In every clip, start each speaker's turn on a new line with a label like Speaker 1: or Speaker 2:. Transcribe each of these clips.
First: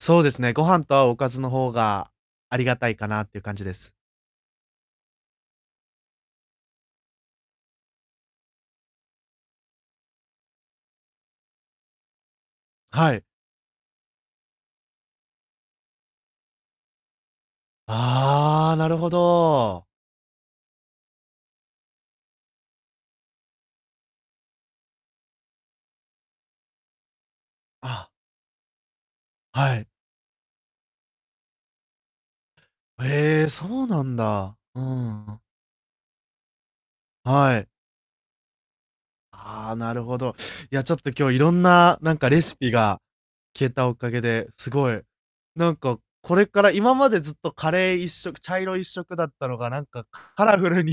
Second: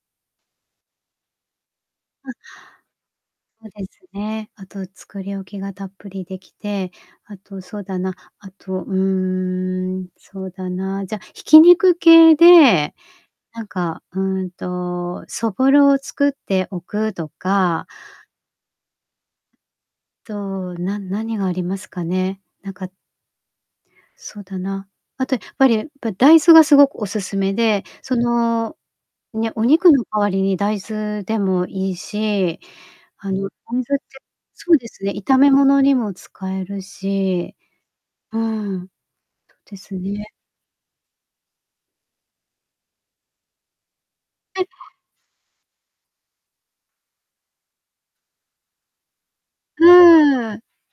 Speaker 1: そうですね。ご飯と合うおかずの方が
Speaker 2: あ。
Speaker 1: ありがたいかなっていう感じ
Speaker 2: そで
Speaker 1: です。
Speaker 2: すね。あと、作り置きがたっぷりできて、あと、そうだな、あと、うーん、そうだな、じゃ、挽き肉系で
Speaker 1: はい。
Speaker 2: なんか、うんと、そぼろを作っておくとか
Speaker 1: ああ、なるほど。
Speaker 2: と、な何がありますかね、なんかそうだな。あとやっぱり、ぱ大豆がすごくお勧めで、
Speaker 1: あ。
Speaker 2: その、ね、お
Speaker 1: はい。
Speaker 2: 肉の代わりに大豆でもいいし、あ
Speaker 1: ええ、
Speaker 2: の、
Speaker 1: そ
Speaker 2: お
Speaker 1: う
Speaker 2: 水っ
Speaker 1: な
Speaker 2: て、
Speaker 1: んだ。
Speaker 2: そう
Speaker 1: う
Speaker 2: ですね、
Speaker 1: んう
Speaker 2: 炒
Speaker 1: ん。
Speaker 2: め物にも使えるし、
Speaker 1: はい。
Speaker 2: うーん、そ
Speaker 1: ああ、
Speaker 2: で
Speaker 1: な
Speaker 2: す
Speaker 1: るほ
Speaker 2: ね。
Speaker 1: ど。いや、ちょっと今日いろんな、なんかレシピが聞えたおかげで、
Speaker 2: え。
Speaker 1: すごい、なんかこれから、今までずっとカレー一色、茶色一色だったのが、な
Speaker 2: ふ
Speaker 1: んか、かカ
Speaker 2: ー
Speaker 1: ラ
Speaker 2: ん。
Speaker 1: フルに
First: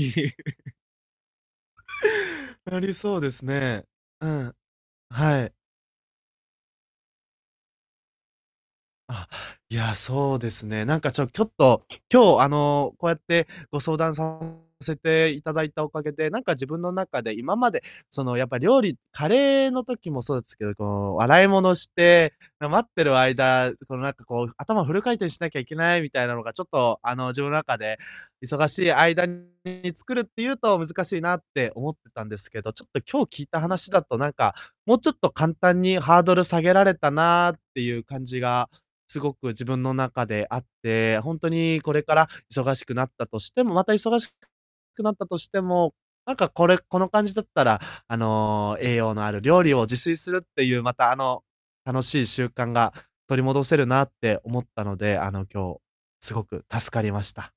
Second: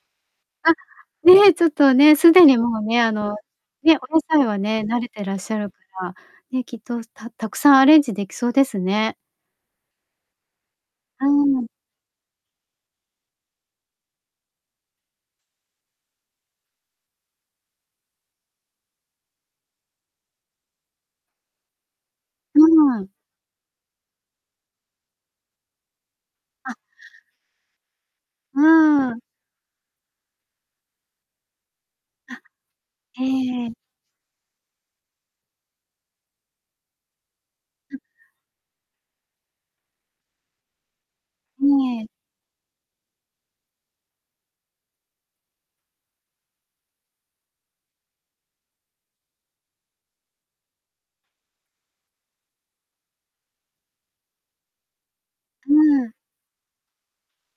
Speaker 2: あ、ね、ちょっとね、すでに、
Speaker 1: な
Speaker 2: もう
Speaker 1: り
Speaker 2: ね、あ
Speaker 1: そうで
Speaker 2: の、
Speaker 1: すね。
Speaker 2: ね、お野
Speaker 1: う
Speaker 2: 菜
Speaker 1: ん。
Speaker 2: はね、慣れてらっ
Speaker 1: は
Speaker 2: し
Speaker 1: い。
Speaker 2: ゃるから、ね、きっと、すたたくさんアレンジできそうですね。
Speaker 1: あ、いや、そうですね。なんかち
Speaker 2: う
Speaker 1: ょきょっ
Speaker 2: ん。
Speaker 1: と、今日、あの、こうやってご相談させていただいたおかげで、なんか自分の中で、今までその、やっぱ料理カレーの時もそうすけど、こう洗い物して、
Speaker 2: う
Speaker 1: な待って
Speaker 2: ん。
Speaker 1: る間、このなんかこう、頭フル回転しなきゃいけないみたいなのが、ちょっ
Speaker 2: あ。
Speaker 1: と、あの、自分の中で、
Speaker 2: う
Speaker 1: 忙しい
Speaker 2: ーん。
Speaker 1: 間に作るっていうと難しいなって思ってたんで
Speaker 2: あ、
Speaker 1: すけど、ちょっと、
Speaker 2: え
Speaker 1: 今日聞いた
Speaker 2: えええ。
Speaker 1: 話だと、なんか、もうちょっと簡単に、ハードル下げられたなってい
Speaker 2: あ。
Speaker 1: う感じがすごく自分の中であって、ほんとに、これ
Speaker 2: ね。
Speaker 1: から忙しくなったとしても、また忙しくくなったとしても、なんかこれ、この感じだったら、あの、栄養のある料理を自炊するっていう、また、あの、楽しい習慣が取り戻せるなって思ったので、あの、
Speaker 2: う
Speaker 1: 今日
Speaker 2: ん。
Speaker 1: すごく助かりました。